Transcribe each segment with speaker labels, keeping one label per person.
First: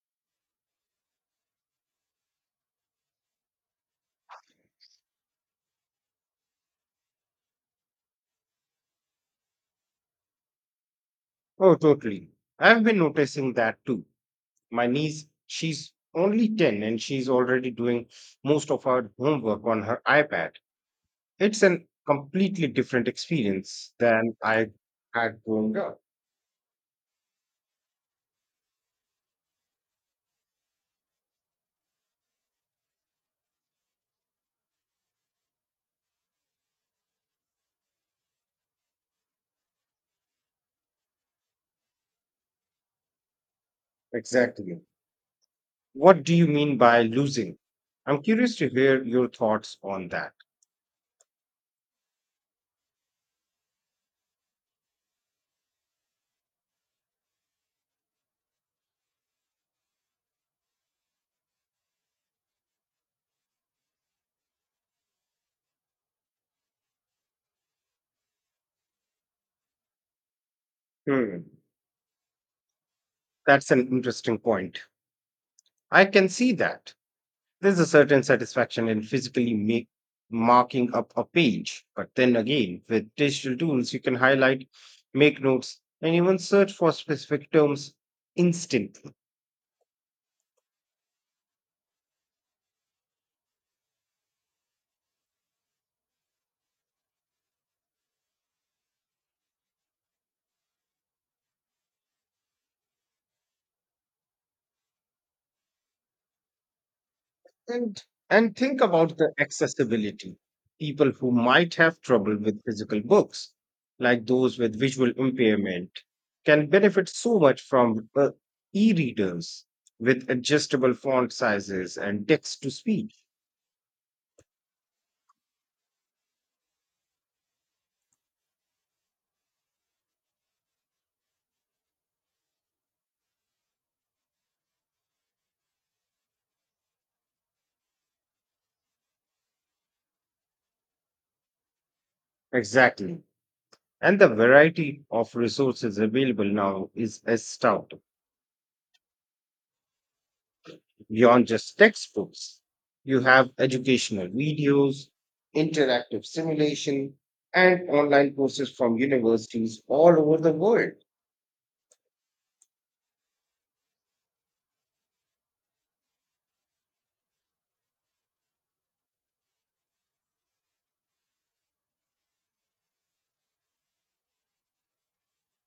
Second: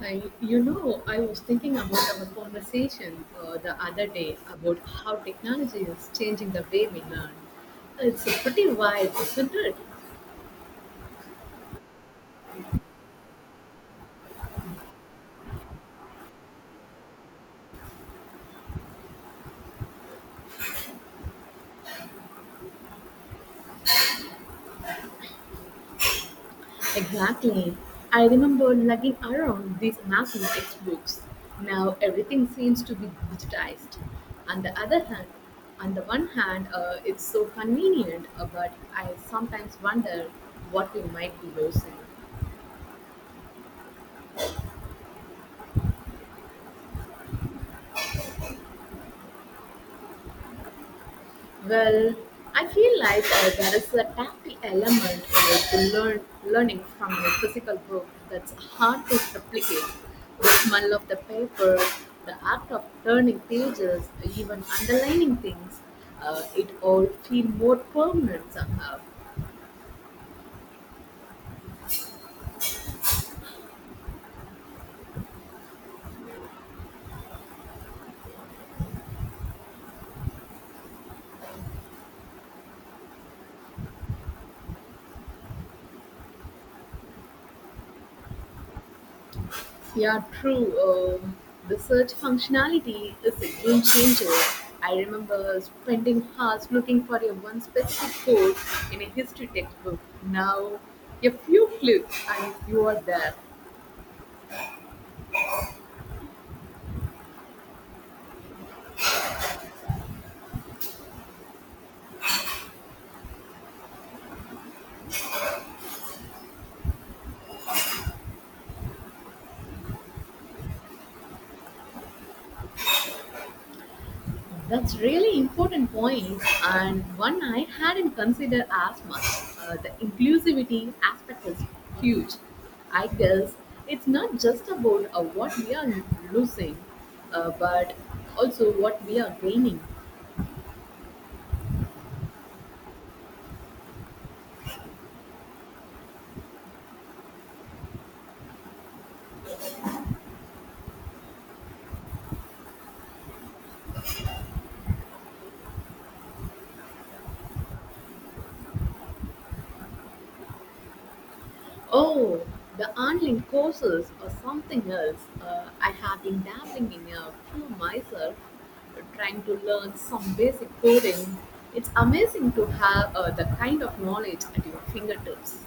Speaker 1: Hi, you know, I was thinking about our conversation the other day about how technology is changing the way we learn. It's pretty wild, isn't it?
Speaker 2: Oh, totally. I've been noticing that too. My niece, she's only 10 and she's already doing most of her homework on her iPad. It's a completely different experience than I had growing up.
Speaker 1: Exactly. I remember lugging around these mapping textbooks. Now everything seems to be digitized. On the other hand, on the one hand, it's so convenient, but I sometimes wonder what we might be losing.
Speaker 2: Exactly. What do you mean by losing? I'm curious to hear your thoughts on that.
Speaker 1: Well, I feel like there is a tactile element to learning from a physical book that's hard to replicate. The smell of the paper, the act of turning pages, even underlining things, it all feel more permanent somehow.
Speaker 2: Hmm. That's an interesting point. I can see that. There's a certain satisfaction in physically marking up a page, but then again, with digital tools, you can highlight, make notes, and even search for specific terms instantly.
Speaker 1: Yeah, true. The search functionality is a game changer. I remember spending hours looking for a one specific quote in a history textbook. Now, a few clicks and you are there.
Speaker 2: And and think about the accessibility. People who might have trouble with physical books, like those with visual impairment, can benefit so much from e-readers with adjustable font sizes and text to speech.
Speaker 1: That's really important point, and one I hadn't considered as much. The inclusivity aspect is huge. I guess it's not just about what we are losing, but also what we are gaining.
Speaker 2: Exactly. And the variety of resources available now is astounding. Beyond just textbooks, you have educational videos, interactive simulation, and online courses from universities all over the world.
Speaker 1: Oh, the online courses or something else. I have been dabbling in a few myself, trying to learn some basic coding. It's amazing to have the kind of knowledge at your fingertips.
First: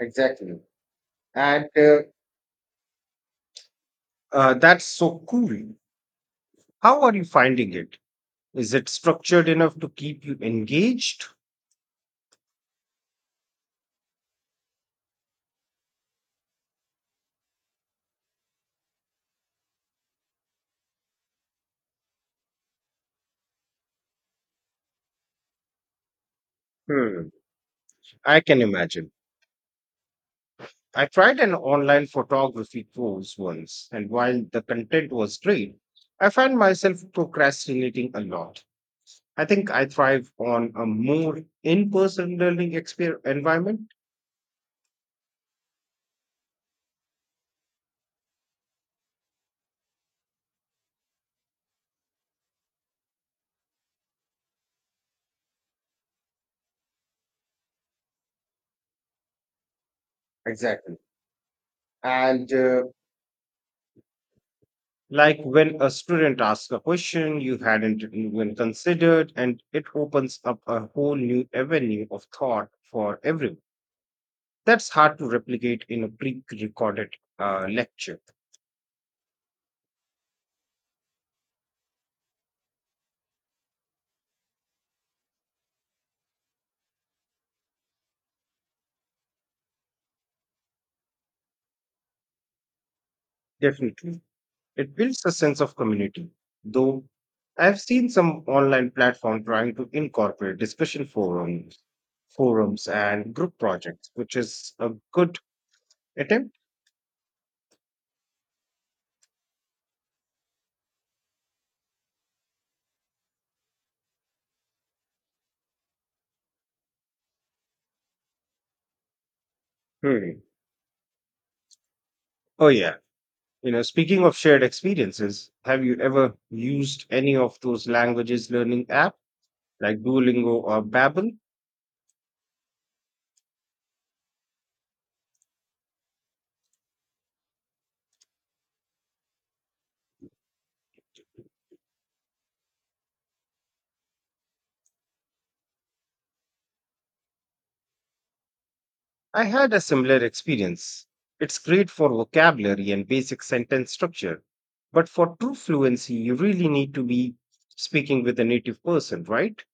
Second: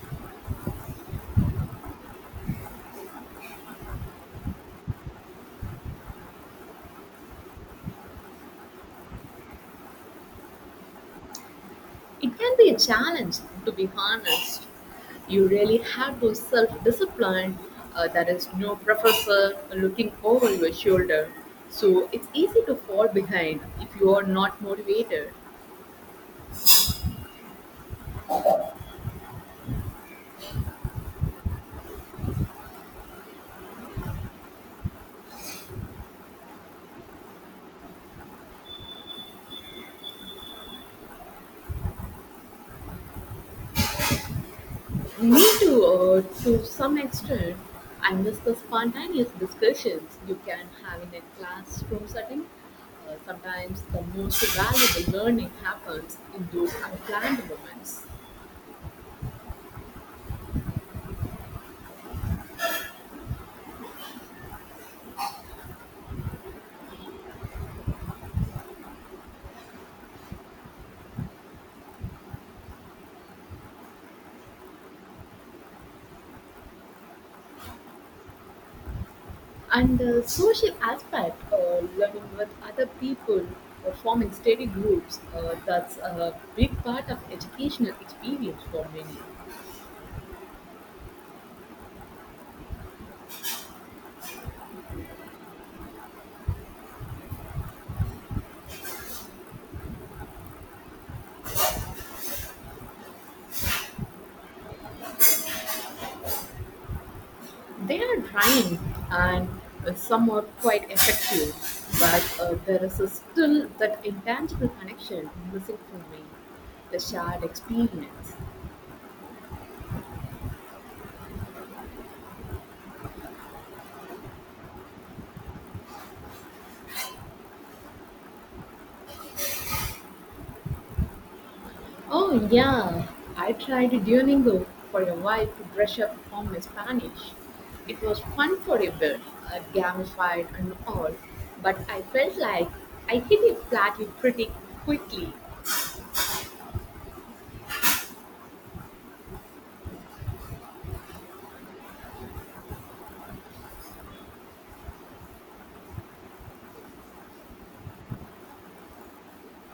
Speaker 2: Exactly. And That's so cool. How are you finding it? Is it structured enough to keep you engaged?
Speaker 1: It can be a challenge, to be honest. You really have to self discipline. There is no professor looking over your shoulder. So it's easy to fall behind if you are not motivated.
Speaker 2: Hmm, I can imagine. I tried an online photography course once, and while the content was great, I found myself procrastinating a lot. I think I thrive on a more in person learning environment.
Speaker 1: Me too, to some extent. I miss the spontaneous discussions you can have in a classroom setting. Sometimes the most valuable learning happens in those unplanned moments.
Speaker 2: Exactly. And, like when a student asks a question you hadn't even considered, and it opens up a whole new avenue of thought for everyone. That's hard to replicate in a pre recorded lecture.
Speaker 1: And the social aspect, learning with other people or forming study groups, that's a big part of educational experience for many.
Speaker 2: Definitely. It builds a sense of community, though I've seen some online platform trying to incorporate discussion forums, forums and group projects, which is a good attempt.
Speaker 1: They are trying, and some are quite effective, but there is a still that intangible connection missing for me the shared experience.
Speaker 2: Hmm. Oh yeah. You know, speaking of shared experiences, have you ever used any of those languages learning app like Duolingo or Babbel?
Speaker 1: Oh, yeah, I tried Duolingo for a while to brush up on my Spanish. It was fun for a bit, gamified and all, but I felt like I hit a plateau pretty quickly.
Speaker 2: I had a similar experience. It's great for vocabulary and basic sentence structure, but for true fluency, you really need to be speaking with a native person, right?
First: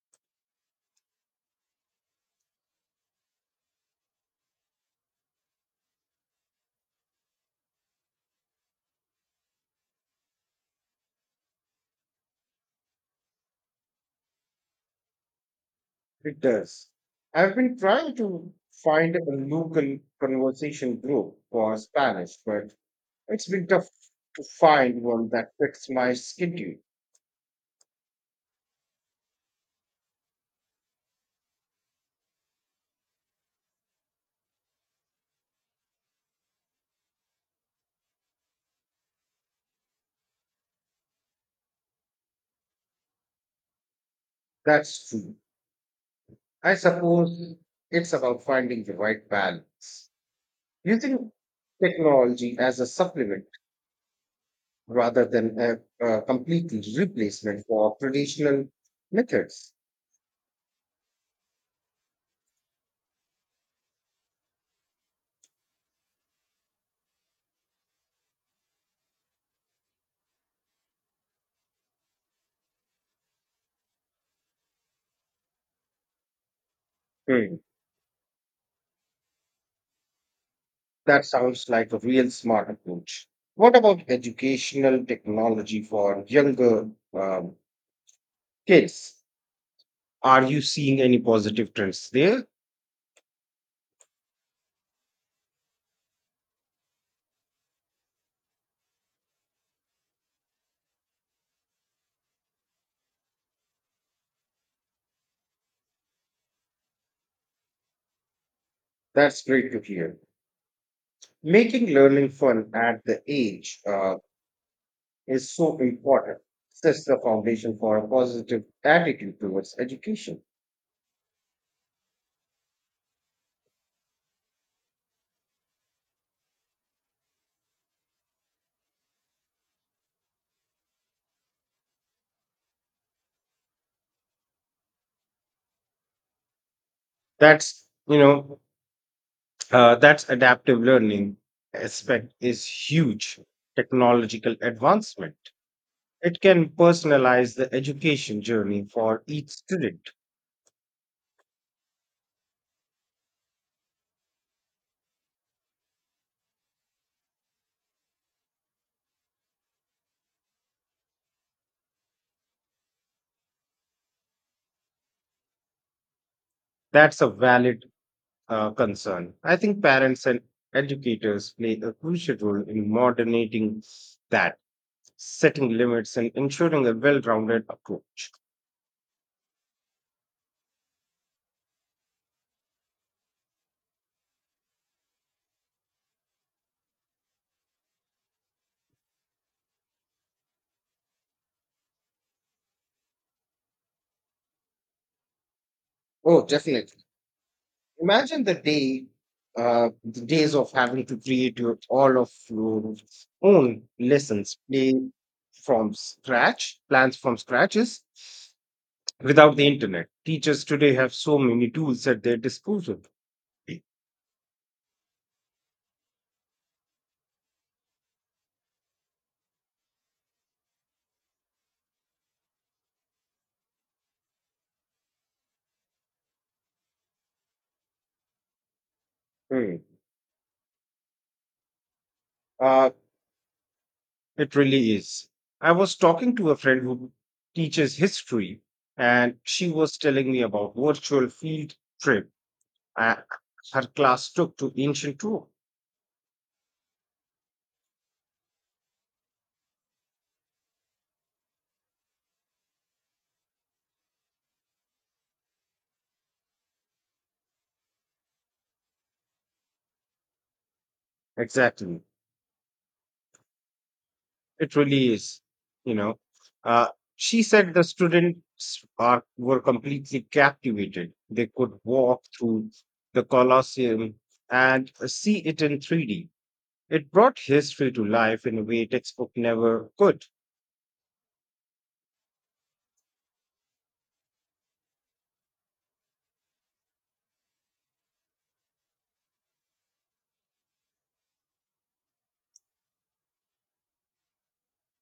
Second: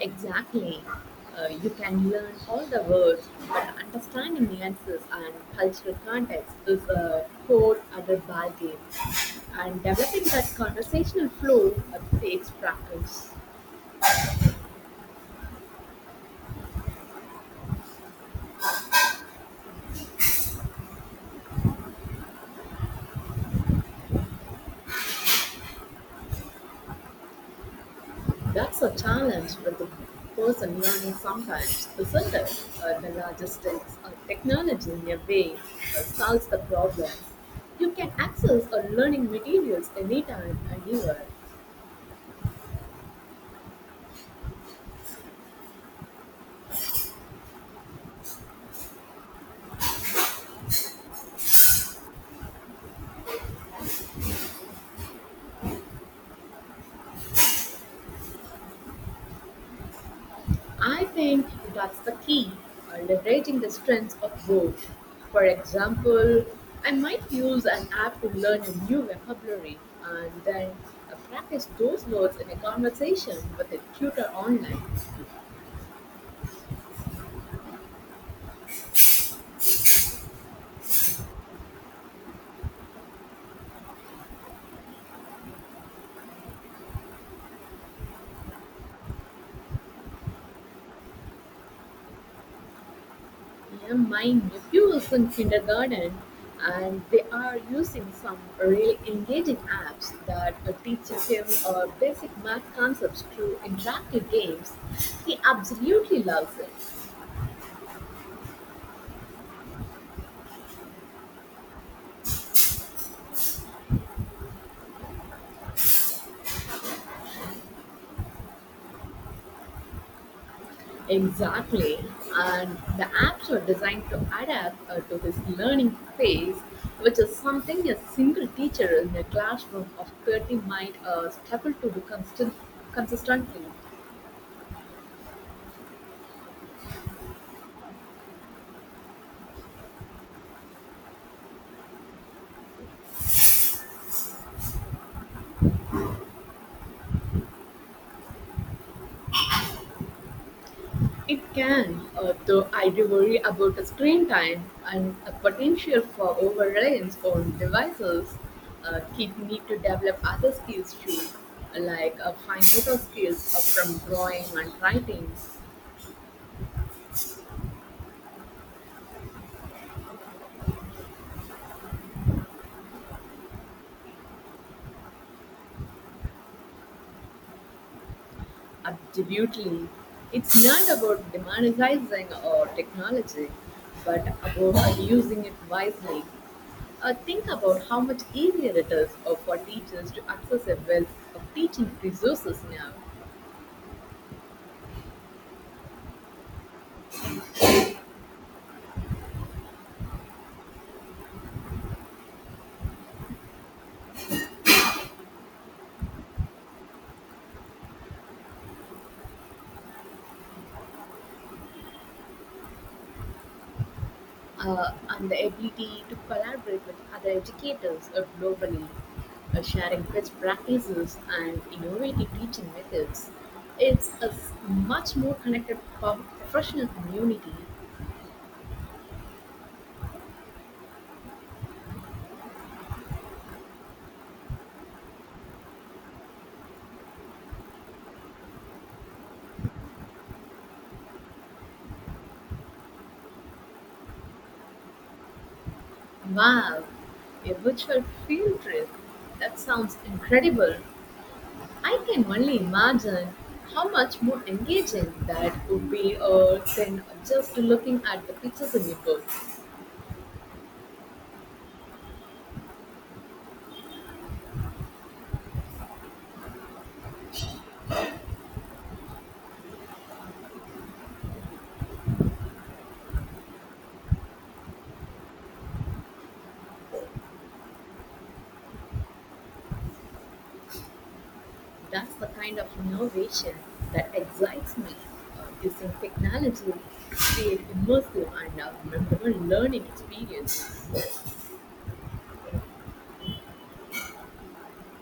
Speaker 1: Exactly. You can learn all the words, but understanding nuances and cultural context is a whole other ballgame. And developing that conversational flow takes practice.
Speaker 2: It does. I've been trying to find a local conversation group for Spanish, but it's been tough to find one that fits my schedule.
Speaker 1: That's a challenge with the person learning sometimes, isn't it? The logistics or technology in a way solves the problem. You can access or learning materials anytime, anywhere.
Speaker 2: That's true. I suppose it's about finding the right balance, using technology as a supplement rather than a complete replacement for traditional methods.
Speaker 1: I think that's the key, leveraging the strengths of both. For example, I might use an app to learn a new vocabulary and then practice those words in a conversation with a tutor online.
Speaker 2: Hmm. That sounds like a real smart approach. What about educational technology for younger kids? Are you seeing any positive trends there?
Speaker 1: Yeah, my nephew is in kindergarten and they are using some really engaging apps that teaches him basic math concepts through interactive games. He absolutely loves it.
Speaker 2: That's great to hear. Making learning fun at the age is so important. Sets the foundation for a positive attitude towards education.
Speaker 1: Exactly. And the apps were designed to adapt to his learning pace, which is something a single teacher in a classroom of 30 might struggle to do consistently.
Speaker 2: That's you know that's adaptive learning aspect is huge technological advancement. It can personalize the education journey for each student.
Speaker 1: It can, though I do worry about the screen time and a potential for overreliance on devices. Kids need to develop other skills too, like fine motor skills from drawing and writing.
Speaker 2: That's a valid concern. I think parents and educators play a crucial role in moderating that, setting limits, and ensuring a well rounded approach.
Speaker 1: Absolutely. It's not about demonetizing or technology, but about using it wisely. Think about how much easier it is for teachers to access a wealth of teaching resources now,
Speaker 2: Oh, definitely. Imagine the day, the days of having to create your all of your own lessons, plans from scratches, without the internet. Teachers today have so many tools at their disposal.
Speaker 1: and the ability to collaborate with other educators globally, sharing best practices and innovative teaching methods. Much more connected professional community.
Speaker 2: Hmm. Uh, it really is. I was talking to a friend who teaches history, and she was telling me about virtual field trip uh, her class took to ancient Rome.
Speaker 1: Wow, a virtual field trip. That sounds incredible. I can only imagine how much more engaging that would be than just looking at the pictures in a book.
Speaker 2: Exactly. It really is, you know. Uh, she said the were completely captivated. They could walk through the Colosseum and see it in 3D. It brought history to life in a way textbook never could.
Speaker 1: That's the kind of innovation that excites me. Using technology to create immersive and memorable learning experiences.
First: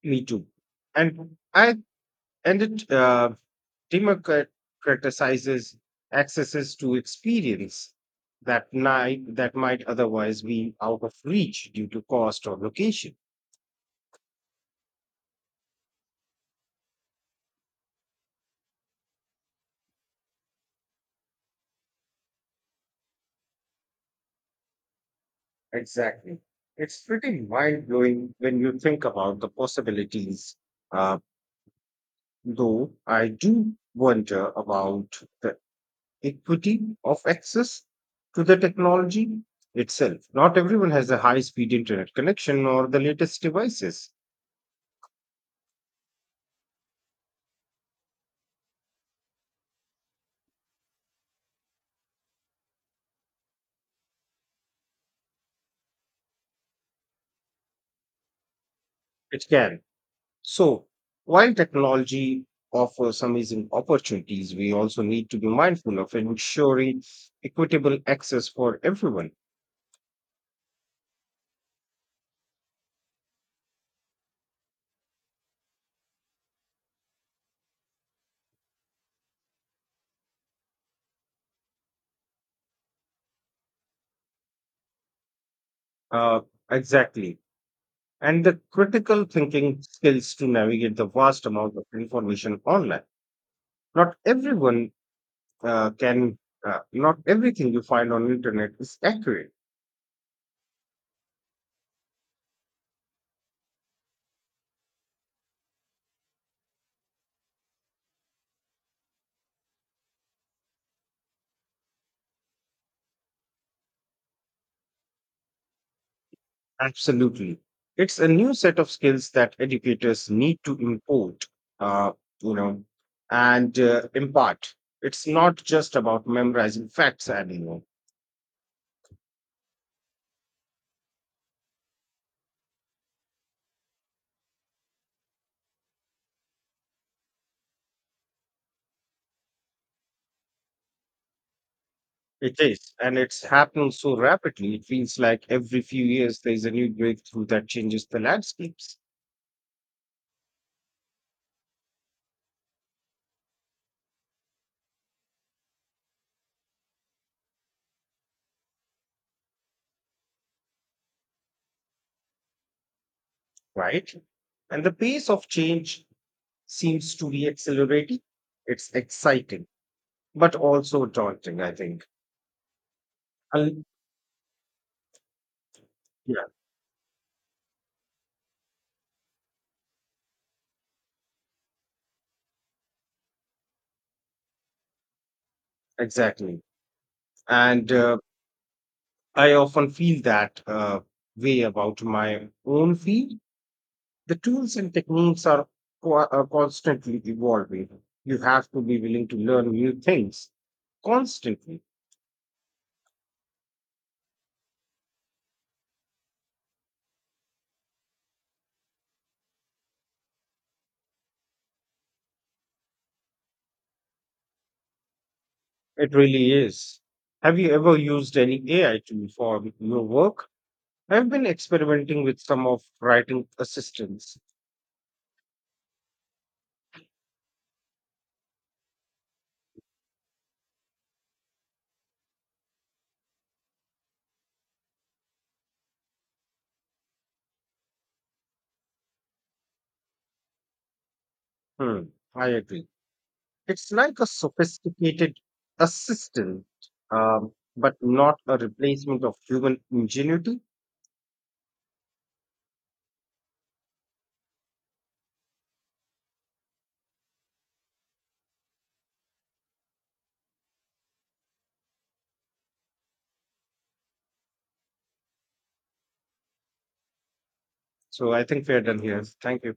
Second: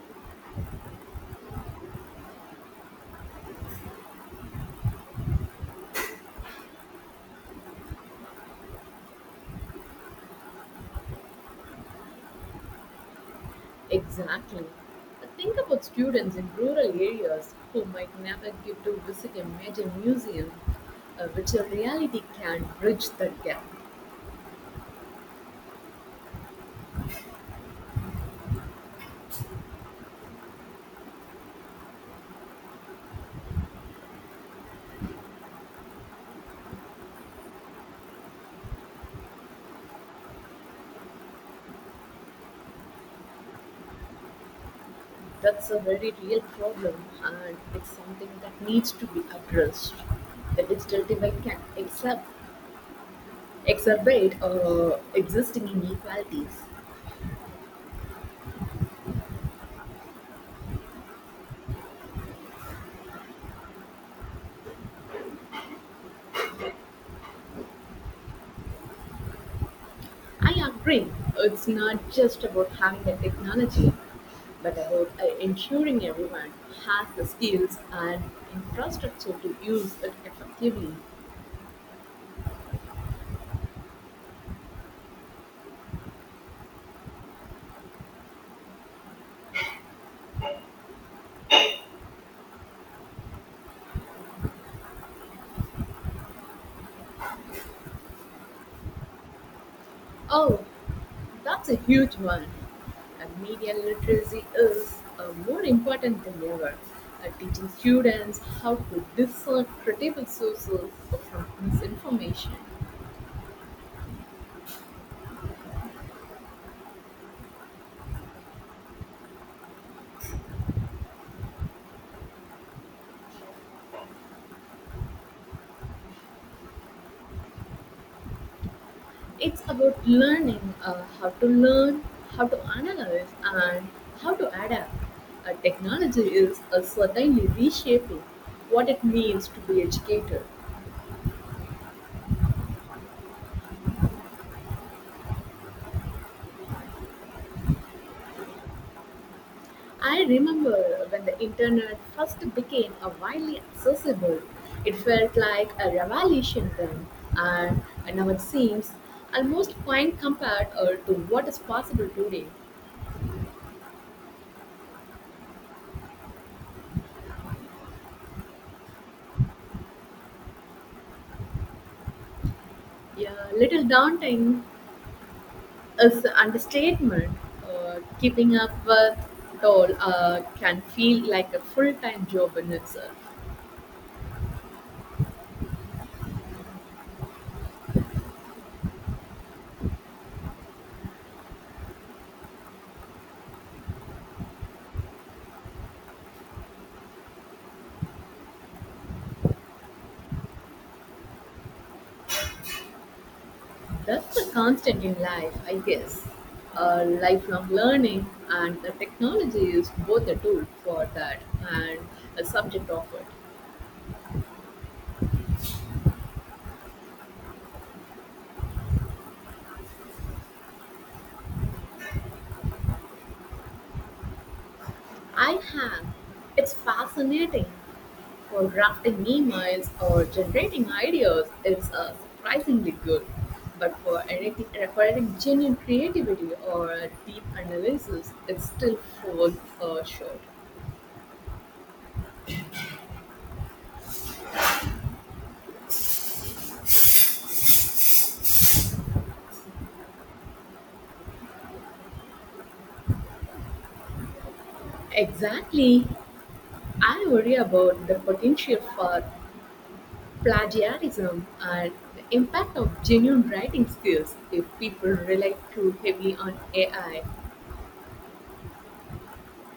Speaker 2: Me too. And I and it democratizes accesses to experience that night that might otherwise be out of reach due to cost or location.
Speaker 1: Exactly. Think about students in rural areas who might never get to visit a major museum, which a reality can bridge that gap.
Speaker 2: Exactly. It's pretty mind blowing when you think about the possibilities. Uh, though I do wonder about the equity of access to the technology itself. Not everyone has a high speed internet connection or the latest devices.
Speaker 1: That's a very real problem, and it's something that needs to be addressed. The digital divide can exacerbate existing inequalities.
Speaker 2: It can. So, while technology offers amazing opportunities, we also need to be mindful of ensuring equitable access for everyone.
Speaker 1: I agree. It's not just about having the technology, but about ensuring everyone has the skills and infrastructure to use it effectively.
Speaker 2: Uh, exactly, and the critical thinking skills to navigate the vast amount of information online. Not everyone can, Not everything you find on internet is accurate.
Speaker 1: Oh, that's a huge one. And media literacy is more important than ever. Teaching students how to discern credible sources from misinformation.
Speaker 2: Absolutely, it's a new set of skills that educators need to import, uh, you know, and impart. It's not just about memorizing facts anymore.
Speaker 1: It's about learning how to learn, how to analyze, and how to adapt. Technology is certainly reshaping what it means to be educated.
Speaker 2: It is, and it's happening so rapidly. It feels like every few years there's a new breakthrough that changes the landscapes,
Speaker 1: I remember when the internet first became widely accessible, it felt like a revolution then, and now it seems almost quite compared to what is possible today.
Speaker 2: right? And the pace of change seems to be accelerating. It's exciting, but also daunting, I think.
Speaker 1: Yeah, little
Speaker 2: Un-
Speaker 1: daunting, is
Speaker 2: yeah,
Speaker 1: understatement. Keeping up with it all can feel like a full-time job in itself.
Speaker 2: exactly. And, I often feel that way about my own field. The tools and techniques are constantly evolving. You have to be willing to learn new things constantly.
Speaker 1: That's a constant in life, I guess. Lifelong learning and the technology is both a tool for that and a subject of it.
Speaker 2: It really is. Have you ever used any AI tool for your work? I've been experimenting with some of writing assistants.
Speaker 1: I have. It's fascinating. For drafting emails or generating ideas, it's surprisingly good. But for anything requiring genuine creativity or deep analysis, it still falls short.
Speaker 2: Hmm, I agree. It's like a sophisticated assistant, but not a replacement of human ingenuity.
Speaker 1: Exactly. I worry about the potential for plagiarism and the impact of genuine writing skills if people rely too heavily on AI.
Speaker 2: So I think we are done here. Thank you.